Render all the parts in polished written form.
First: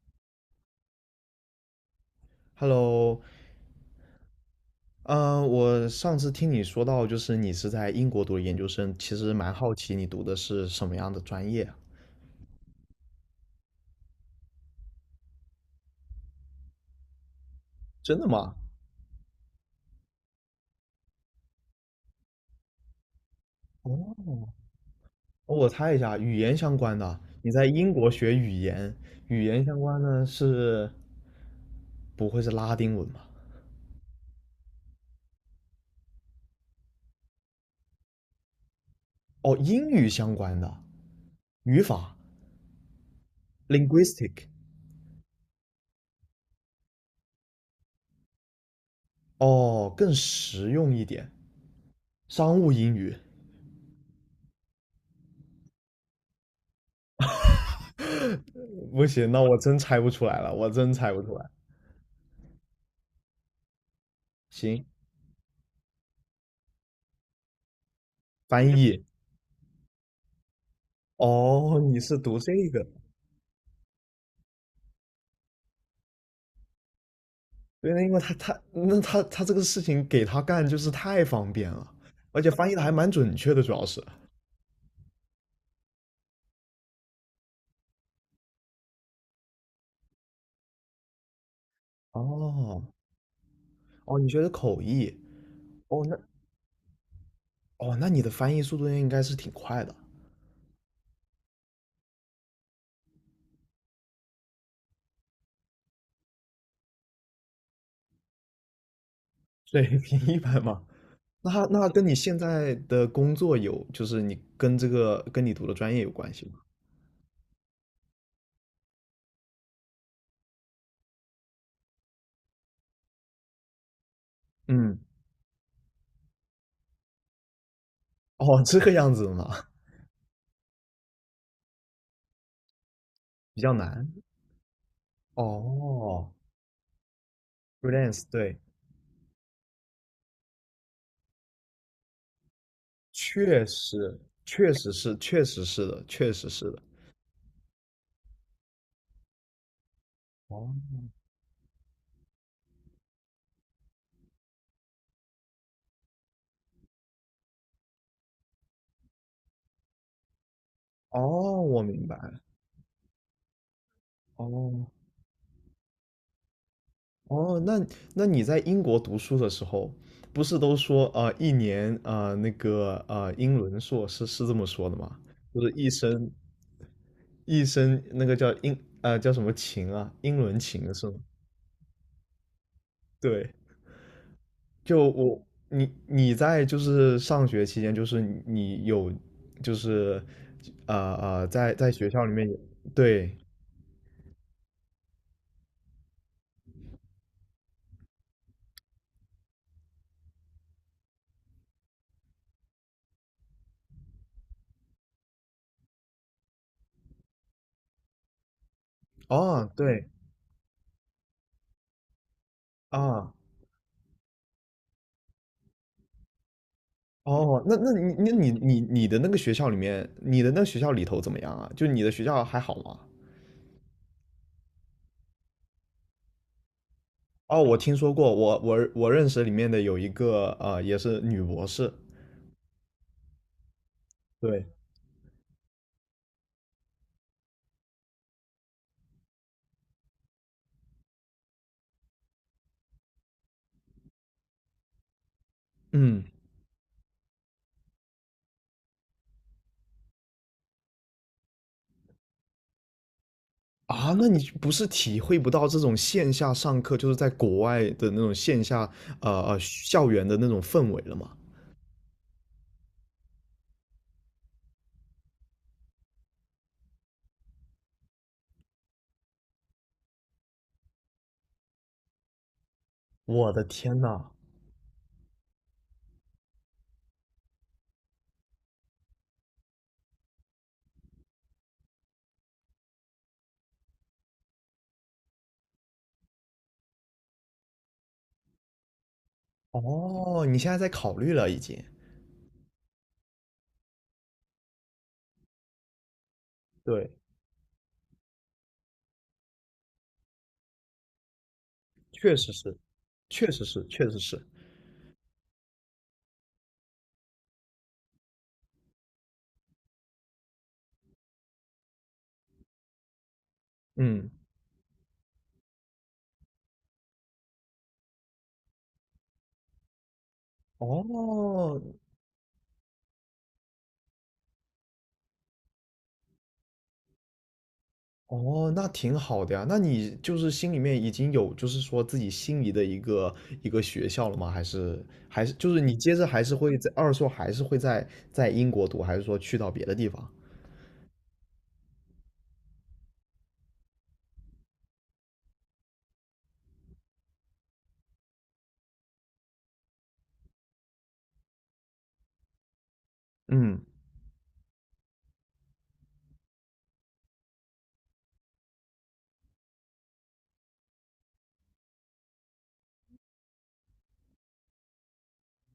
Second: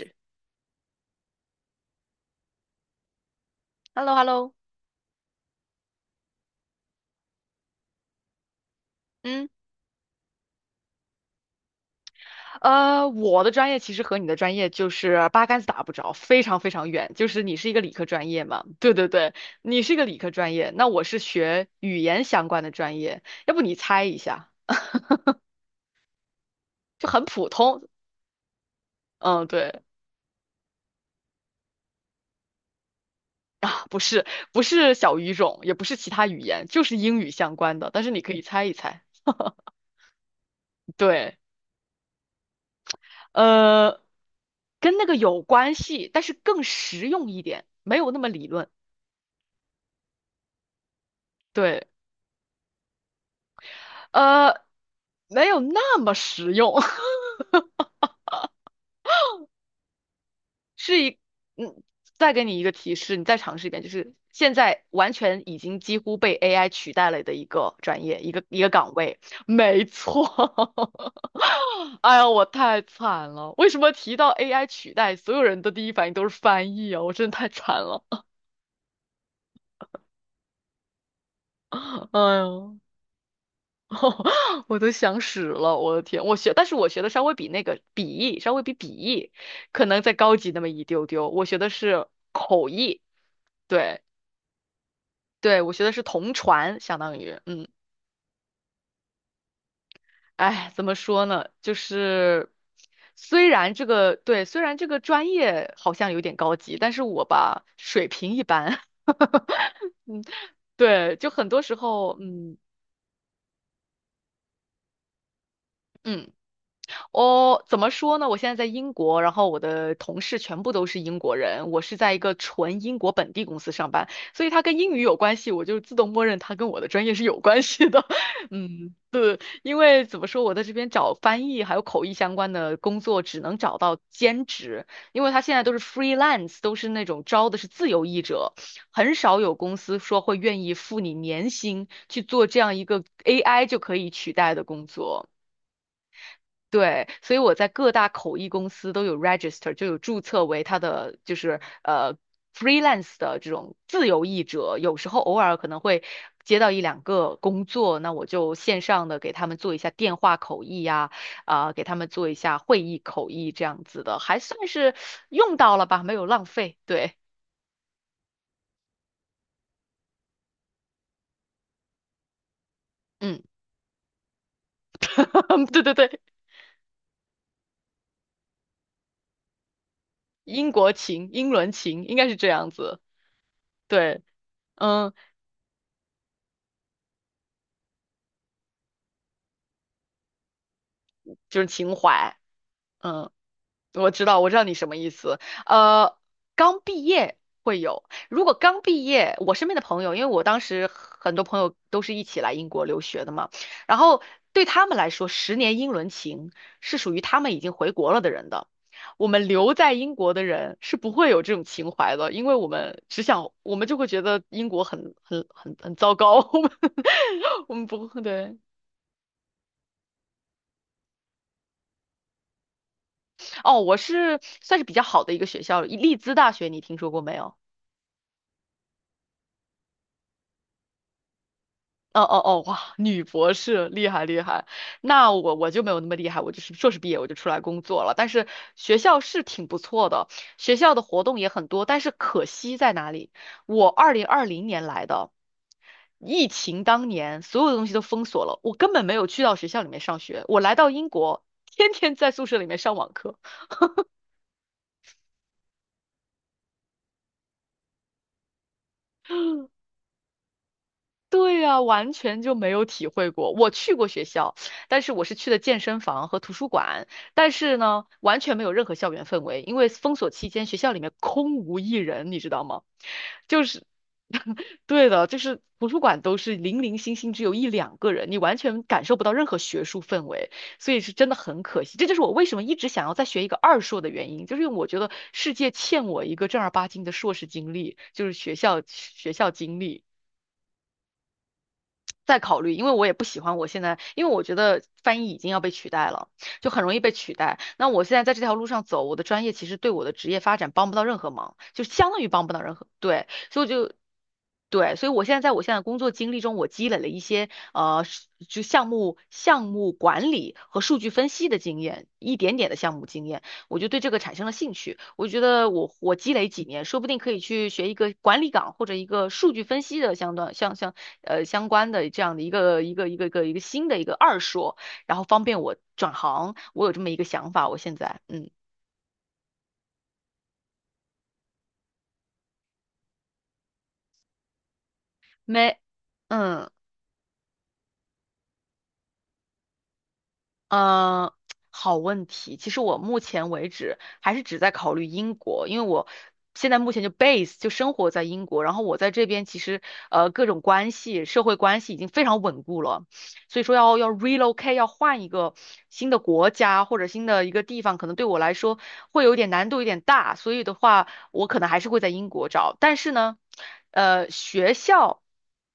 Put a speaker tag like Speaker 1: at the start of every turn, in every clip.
Speaker 1: h
Speaker 2: Hello，
Speaker 1: e l l o h e l l o
Speaker 2: 我上次听你说到，就是你是在英国读的研究生，其实
Speaker 1: 嗯，
Speaker 2: 蛮好奇你读的是什么样的专业啊。
Speaker 1: 我的专业其实和你的专业就是八竿子打不着，非常非常远。就是你是一个理科
Speaker 2: 真的
Speaker 1: 专业
Speaker 2: 吗？
Speaker 1: 嘛？对对对，你是一个理科专业，那我是学语言相关的专业。要不你猜一下，
Speaker 2: 哦，我猜一下，语言相关
Speaker 1: 就
Speaker 2: 的。
Speaker 1: 很普
Speaker 2: 你在
Speaker 1: 通。
Speaker 2: 英国学语言，语
Speaker 1: 嗯，
Speaker 2: 言
Speaker 1: 对，
Speaker 2: 相关的是不会是拉丁文吧？
Speaker 1: 不是，不是小语种，也不是其他语言，就是英语相关的。但是你可以猜一猜。
Speaker 2: 哦，英语相关的
Speaker 1: 对，
Speaker 2: 语法（
Speaker 1: 呃，
Speaker 2: （linguistic），
Speaker 1: 跟那个有关系，但是更实用一点，没有那么理论。
Speaker 2: 哦，更实用一点，
Speaker 1: 对。
Speaker 2: 商务英语。
Speaker 1: 呃，没有那么实用。
Speaker 2: 不行，那我真猜不出来了，我真
Speaker 1: 是一，
Speaker 2: 猜不出来。
Speaker 1: 嗯，再给你一个提示，你再尝试一遍，就是现在
Speaker 2: 行，
Speaker 1: 完全已经几乎被 AI 取代了的一个专业，一个
Speaker 2: 翻
Speaker 1: 岗
Speaker 2: 译。
Speaker 1: 位，没错。
Speaker 2: 哦，你
Speaker 1: 哎
Speaker 2: 是
Speaker 1: 呀，
Speaker 2: 读
Speaker 1: 我
Speaker 2: 这
Speaker 1: 太
Speaker 2: 个？
Speaker 1: 惨了！为什么提到 AI 取代，所有人的第一反应都是翻译啊？我真的太惨
Speaker 2: 对，
Speaker 1: 了。
Speaker 2: 那因为他那他这个事情给他干就是太方便了，
Speaker 1: 哎
Speaker 2: 而且翻译
Speaker 1: 呦，
Speaker 2: 的还蛮准确的，主要是。
Speaker 1: 我都想死了，我的天！我学，但是我学的稍微比那个笔译，稍微比笔译可能再高级那么一丢丢。我学的是口
Speaker 2: 哦
Speaker 1: 译，对
Speaker 2: 哦，你学的口译？
Speaker 1: 对，我学的是
Speaker 2: 哦，那
Speaker 1: 同传，相当于，
Speaker 2: 哦，那你的翻译速度应该是挺快的，
Speaker 1: 哎，怎么说呢？就是虽然这个专业好像有点高级，但是我吧水平一般。
Speaker 2: 水平一 般嘛。
Speaker 1: 对，就很
Speaker 2: 那
Speaker 1: 多
Speaker 2: 他
Speaker 1: 时
Speaker 2: 那跟你
Speaker 1: 候。
Speaker 2: 现
Speaker 1: 嗯
Speaker 2: 在的工作有，就是你跟这个跟你读的专业有
Speaker 1: 嗯，
Speaker 2: 关系吗？
Speaker 1: 哦，怎么说呢？我现在在英国，然后我的同事全部都是英国人，我是在一个纯英国本地公司上班，所以它跟英
Speaker 2: 嗯，
Speaker 1: 语有关系，我就自动默认它跟我的专业是有关系的。
Speaker 2: 哦，这个
Speaker 1: 嗯。
Speaker 2: 样子的嘛，
Speaker 1: 因为怎么说，我在这边找翻译还有口译相关的工作，只能
Speaker 2: 比较
Speaker 1: 找到
Speaker 2: 难。
Speaker 1: 兼职，因为他现在都是
Speaker 2: 哦
Speaker 1: freelance,都是那种招的是自由译
Speaker 2: ，freelance，
Speaker 1: 者，
Speaker 2: 对，
Speaker 1: 很少有公司说会愿意付你年薪去做这样一个 AI
Speaker 2: 确
Speaker 1: 就可以
Speaker 2: 实，
Speaker 1: 取代的
Speaker 2: 确
Speaker 1: 工
Speaker 2: 实是，
Speaker 1: 作。
Speaker 2: 确实是的，确实是的。
Speaker 1: 对，所以我在各大口译公司都有 register,就有注册为
Speaker 2: 哦
Speaker 1: 他的就是freelance 的这种自由译者。有时候偶尔可能会接到一两个工作，那我就线上的给他们做一下电话口译呀、
Speaker 2: 哦，
Speaker 1: 啊，
Speaker 2: 我
Speaker 1: 给他
Speaker 2: 明
Speaker 1: 们
Speaker 2: 白
Speaker 1: 做一
Speaker 2: 了。
Speaker 1: 下会议口译这样子的，还算
Speaker 2: 哦
Speaker 1: 是用到了吧，没有浪费。对。
Speaker 2: 哦，那那你在英国读书的时候，不是都说啊，一年啊，那个啊，
Speaker 1: 嗯。
Speaker 2: 英伦硕士是这么说的吗？就是
Speaker 1: 对
Speaker 2: 一
Speaker 1: 对对，
Speaker 2: 生一生那个叫英啊叫什么情啊，英伦
Speaker 1: 英国
Speaker 2: 情是吗？
Speaker 1: 情、英伦情应该是这样子。
Speaker 2: 对，
Speaker 1: 对。
Speaker 2: 就
Speaker 1: 嗯，
Speaker 2: 我你你在就是上学期间，就是你你有就是啊啊，
Speaker 1: 就是
Speaker 2: 在在
Speaker 1: 情
Speaker 2: 学校里
Speaker 1: 怀。
Speaker 2: 面有
Speaker 1: 嗯。
Speaker 2: 对
Speaker 1: 我知道，我知道你什么意思。呃，刚毕业会有，如果刚毕业，我身边的朋友，因为我当时很多朋友都是一起来英国留学的嘛，然后对他们来说，十年英伦情是属于他们已经回国了的人的。我们
Speaker 2: 哦
Speaker 1: 留在
Speaker 2: 对。
Speaker 1: 英国的人是不会有这种情怀的，因为我们只
Speaker 2: 啊，
Speaker 1: 想，我们就会觉得英国很糟糕。我们
Speaker 2: 哦，
Speaker 1: 我
Speaker 2: 那
Speaker 1: 们
Speaker 2: 那
Speaker 1: 不
Speaker 2: 你
Speaker 1: 会，
Speaker 2: 那你
Speaker 1: 对。
Speaker 2: 你你的那个学校里面，你的那个学校里头怎么样啊？就你的学校还好吗？
Speaker 1: 哦，我是算是比较好的一个学校，利兹大学，你听说过没有？
Speaker 2: 哦，我听说过，我认识里面的有一个也是女博士。
Speaker 1: 哦哦哦，哇，女博士厉害厉害。
Speaker 2: 对，
Speaker 1: 那我就没有那么厉害，我就是硕士毕业我就出来工作了。但是学校是挺不错的，学校的活动也很多，但是可惜在哪里？我二零二零年来的，
Speaker 2: 嗯，
Speaker 1: 疫情当年所有的东西都封锁了，我根本没有去到学校里面上学。我来到英国，天天在宿舍里面上网课。
Speaker 2: 啊，那你不是体会不到这种线下上课，就是在国外的那种线下校园的那种氛围了吗？
Speaker 1: 对呀，完全就没有体会过。我去过学校，但是我是去的健身房和图书馆，但是呢，完全没有任何校园氛围，因为封锁期间学校里面空无一人，你知道吗？
Speaker 2: 我的
Speaker 1: 就是，
Speaker 2: 天呐！
Speaker 1: 对的，就是图书馆都是零零星星，只有一两个人，你完全感受不到任何学术氛围，所以是真的很可惜。这就是我为什么一直想要再学一个二硕的原因，就是因为我觉得世界欠我一个正儿八经的硕士经历，就是学校经历。
Speaker 2: 哦，你现在在考虑了已经。
Speaker 1: 再考虑，因为我也不喜欢我现在，因为我觉得翻译已经要被取代了，就很容易
Speaker 2: 对，
Speaker 1: 被取代。那我现在在这条路上走，我的专业其实对我的职业发展帮不到任何忙，就相当于
Speaker 2: 确
Speaker 1: 帮
Speaker 2: 实
Speaker 1: 不到任
Speaker 2: 是，
Speaker 1: 何，对，
Speaker 2: 确
Speaker 1: 所
Speaker 2: 实
Speaker 1: 以我
Speaker 2: 是，
Speaker 1: 就
Speaker 2: 确实是。
Speaker 1: 对，所以我现在在我现在的工作经历中，我积累了一些是就项目管理和数据分析的经验，一点点的项目经验，我就对这个
Speaker 2: 嗯，
Speaker 1: 产生了兴趣。我觉得我积累几年，说不定可以去学一个管理岗或者一个数据分析的相关相相呃相
Speaker 2: 哦，
Speaker 1: 关的这样的一个新的一个二硕，然后方便我转行。我有这么一个想法，我现在
Speaker 2: 哦，那挺好的呀。那你就是心里面已经有，就是说自己心仪的一个学校了吗？还是就
Speaker 1: 没
Speaker 2: 是你接着还是
Speaker 1: 嗯。
Speaker 2: 会在二硕还是会在英国读，还是说去到别的地方？
Speaker 1: 呃，好问题。其实我目前为止还是只在考虑英国，因为我现在目前就 base 就生活在英国，然后我在这边其实各种关系、社会关系已经非常稳固了，所以说
Speaker 2: 嗯
Speaker 1: 要 relocate 要换一个新的国家或者新的一个地方，可能对我来说会有点难度，有点大，所以的话我可能还是会在英国找，但是呢，学校。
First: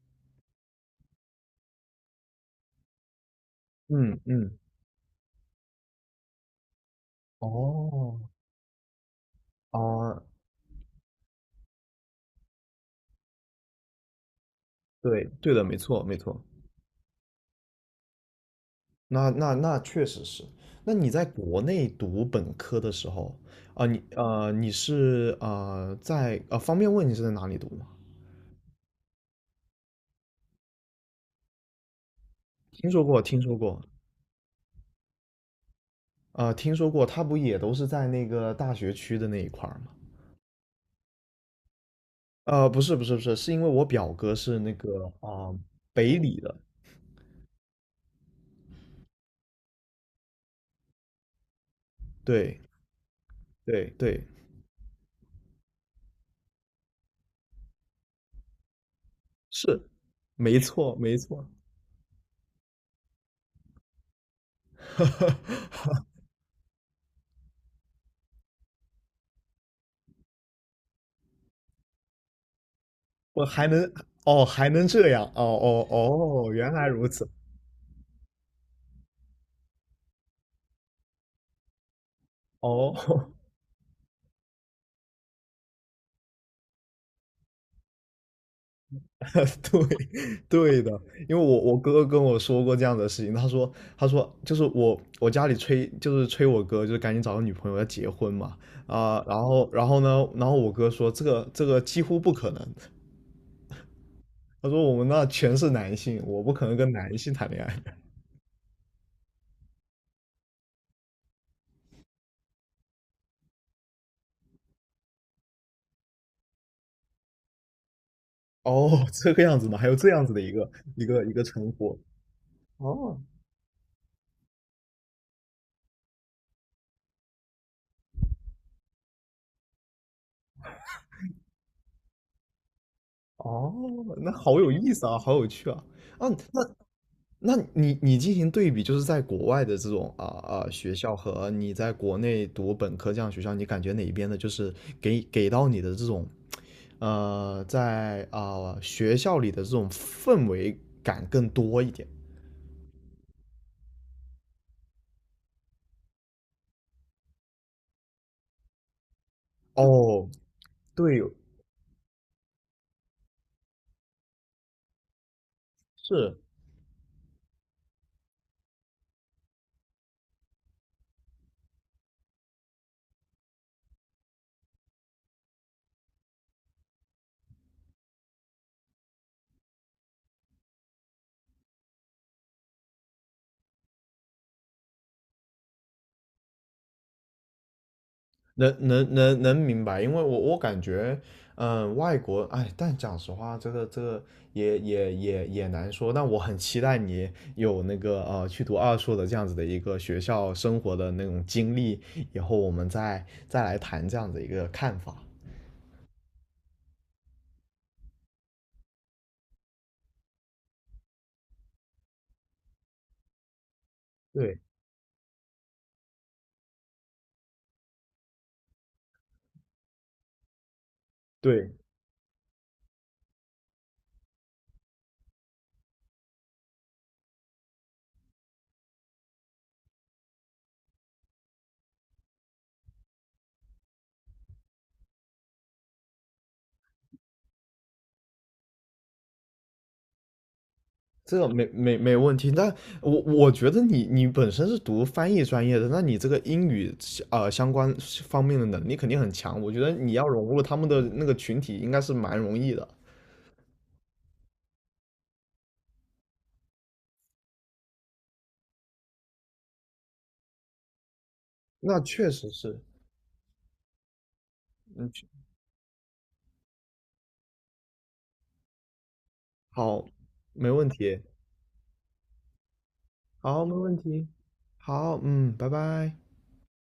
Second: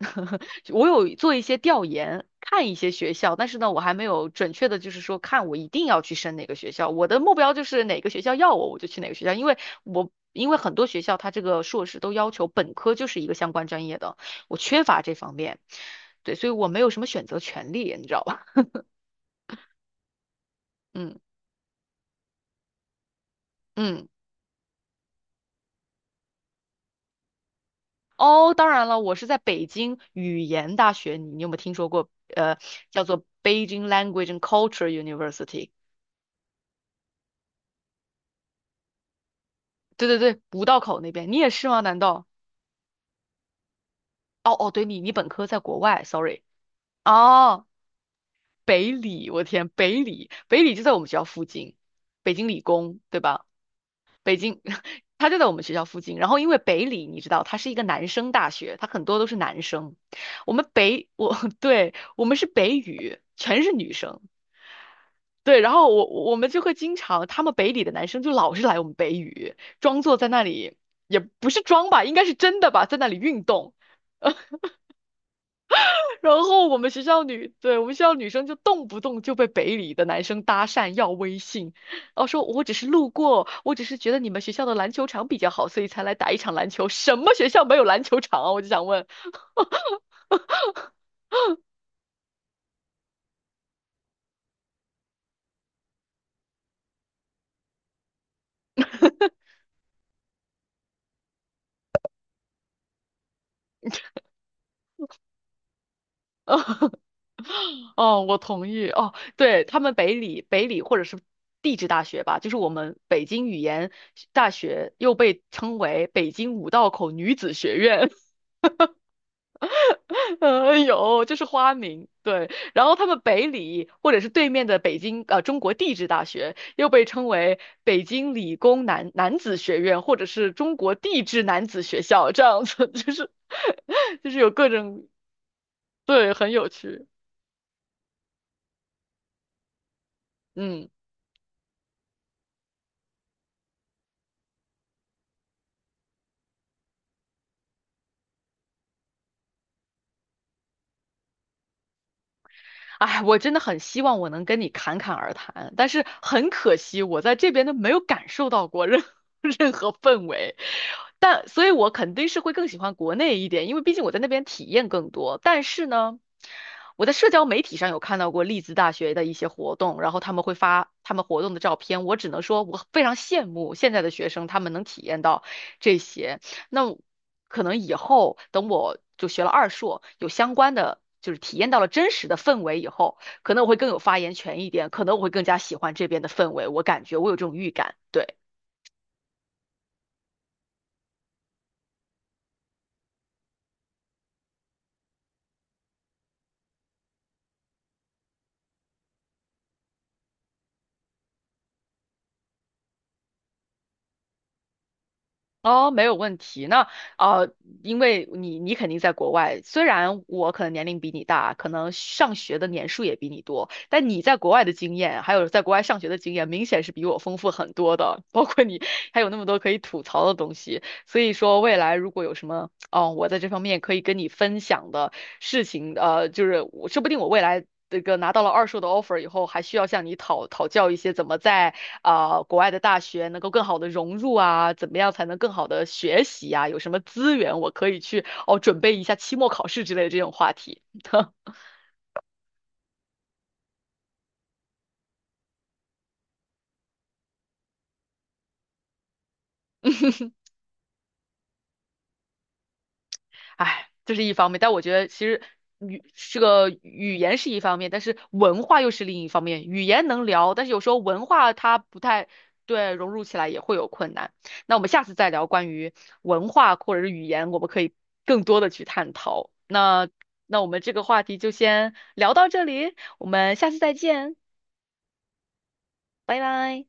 Speaker 1: 我有做一些调研，看一些学校，但是呢，我还没
Speaker 2: 嗯
Speaker 1: 有准
Speaker 2: 嗯，
Speaker 1: 确的，就是说看我一定要去升哪个学校。我的目标就是哪个
Speaker 2: 哦
Speaker 1: 学校要我，我就去哪个学校，因为我
Speaker 2: 啊，
Speaker 1: 因为很多学校它这个硕士都要求本科就是一个相关专业的，我缺乏这
Speaker 2: 对
Speaker 1: 方
Speaker 2: 对
Speaker 1: 面，
Speaker 2: 的，没错没
Speaker 1: 对，
Speaker 2: 错。
Speaker 1: 所以我没有什么选择权利，你知道吧？
Speaker 2: 那确实是。那 你
Speaker 1: 嗯
Speaker 2: 在国内读本科的时候，啊、你
Speaker 1: 嗯。
Speaker 2: 呃你是呃在呃方便问你是在哪里读吗？
Speaker 1: 哦，当然了，我是在北京语言大学，你有没有听说过？呃，
Speaker 2: 听说
Speaker 1: 叫
Speaker 2: 过
Speaker 1: 做
Speaker 2: 听说过
Speaker 1: Beijing Language and Culture University。
Speaker 2: 听说过，他不也都是在那个大学区的那一块儿吗？
Speaker 1: 对对对，五道口那边，你也是吗？难道？
Speaker 2: 不是不是不是，是因为我表哥
Speaker 1: 哦
Speaker 2: 是
Speaker 1: 哦，
Speaker 2: 那
Speaker 1: 对你，
Speaker 2: 个
Speaker 1: 你本
Speaker 2: 啊、
Speaker 1: 科在国外
Speaker 2: 北理
Speaker 1: ，sorry。
Speaker 2: 的，
Speaker 1: 哦，北理，我天，北理，北理就在我们学校附近，北京理
Speaker 2: 对
Speaker 1: 工，对吧？
Speaker 2: 对对，
Speaker 1: 北京，它就在我们学校附近。然后因为北理，你知道，它是一个男生大学，它很多都是男
Speaker 2: 是，
Speaker 1: 生。我
Speaker 2: 没
Speaker 1: 们
Speaker 2: 错
Speaker 1: 北，
Speaker 2: 没
Speaker 1: 我，
Speaker 2: 错，
Speaker 1: 对，我们是北语，全是女生。对，然后 我们就会经常，他们北理的男生就老是来我们北语，装作在那里，也不是装吧，应该是真的吧，在那里运
Speaker 2: 我还
Speaker 1: 动。
Speaker 2: 能哦还能这样哦哦
Speaker 1: 然
Speaker 2: 哦，
Speaker 1: 后
Speaker 2: 原
Speaker 1: 我
Speaker 2: 来
Speaker 1: 们学
Speaker 2: 如
Speaker 1: 校
Speaker 2: 此
Speaker 1: 女，对，我们学校女生就动不动就被北理的男生搭讪要微信，然后说我只是路
Speaker 2: 哦。
Speaker 1: 过，我只是觉得你们学校的篮球场比较好，所以才来打一场篮球。什么学校没有篮球场啊？我就想问。
Speaker 2: 对，对的，因为我哥哥跟我说过这样的事情，他说就是我家里催就是催我哥就是赶紧找个女朋友要结婚嘛。啊、然后呢，然后我哥说这个几乎不可能，他说我们那全是男性，我不可能跟 男性谈恋爱。
Speaker 1: 哦，我同意。哦，对，他们北理或者是地质大学吧，就是我们北京语言大学，又被称为北京五道口女子学院。
Speaker 2: 哦，这个样子吗？还有这样子 的一个一
Speaker 1: 有，
Speaker 2: 个一
Speaker 1: 这
Speaker 2: 个
Speaker 1: 是
Speaker 2: 称
Speaker 1: 花
Speaker 2: 呼。
Speaker 1: 名，对。然后他们
Speaker 2: 哦
Speaker 1: 北理或者是对面的北京中国地质大学，又被称为北京理工男子学院，或者是中国地质男子学校，这样子就是
Speaker 2: 哦，
Speaker 1: 就
Speaker 2: 那
Speaker 1: 是有
Speaker 2: 好
Speaker 1: 各
Speaker 2: 有意思
Speaker 1: 种。
Speaker 2: 啊，好有趣啊！啊，
Speaker 1: 对，很有
Speaker 2: 那
Speaker 1: 趣。
Speaker 2: 那你你进行对比，就是在国外的这种
Speaker 1: 嗯。
Speaker 2: 学校和你在国内读本科这样的学校，你感觉哪一边的，就是给到你的这种在啊、学校里的这种氛围感更多一点？
Speaker 1: 哎，我真的很希望我能跟你侃侃而谈，但是很可惜，我在这边都没有感受到过任 任何氛
Speaker 2: 哦，
Speaker 1: 围。
Speaker 2: 对，
Speaker 1: 但所以，我肯定是会更喜欢国内一点，因为毕竟我在那边体验更多。但是呢，
Speaker 2: 是，
Speaker 1: 我在社交媒体上有看到过利兹大学的一些活动，然后他们会发他们活动的照片，我只能说我非常羡慕现在的学生，他们能体验到这些。那我可能以后等我就学了二硕，有相关的，就是体验到了真实的氛围以后，可能我会更有发言权一点，可能我会更加喜欢这边的氛围，我感觉我有这种预感，对。
Speaker 2: 能明白，因为我感觉，嗯，外国，哎，但讲实话，这个也难说。但我很期待你有那个去读二硕的这样子的一个学校生活的那种经历，以后我们再来谈这样的一个看法。
Speaker 1: 哦，没有问题。那呃，因为你肯定在国外，虽然我可能年龄比你大，可能上学的年数也比你多，但你在国
Speaker 2: 对
Speaker 1: 外的经验，还有在国外上学的经验，明显是比我丰富很多的。包括你还有那么多可以吐槽的东西，所以说
Speaker 2: 对，
Speaker 1: 未来如果有什么哦，我在这方面可以跟你分享的事情，就是我说不定我未来这个拿到了二硕的 offer 以后，还需要向你讨教一些怎么在啊、国外的大学能够更好的融入啊，怎么样才能更好的学习啊，有什么资源我可以去准备一下期末考试之类的这种话题。
Speaker 2: 这个没问题。但我觉得你本身是读翻译专业的，那你这个英语相关方面的能力肯定很强。我觉得你要 融入他们的那个群体，应该是蛮容易的。
Speaker 1: 哎，这是一方面，但我觉得其实这个语言是一方面，但是文化又是另一方面。语言能聊，但是有时候文化它不
Speaker 2: 那
Speaker 1: 太
Speaker 2: 确实是，
Speaker 1: 对，融入起来也会有困难。那我们下
Speaker 2: 嗯，
Speaker 1: 次再聊关于文化或者是语言，我们可以更多的去探讨。
Speaker 2: 好，
Speaker 1: 那我
Speaker 2: 没
Speaker 1: 们
Speaker 2: 问
Speaker 1: 这个
Speaker 2: 题，
Speaker 1: 话题就先聊到这里，我们
Speaker 2: 好，
Speaker 1: 下
Speaker 2: 没
Speaker 1: 次再
Speaker 2: 问题，
Speaker 1: 见，
Speaker 2: 好，嗯，拜拜。
Speaker 1: 拜拜。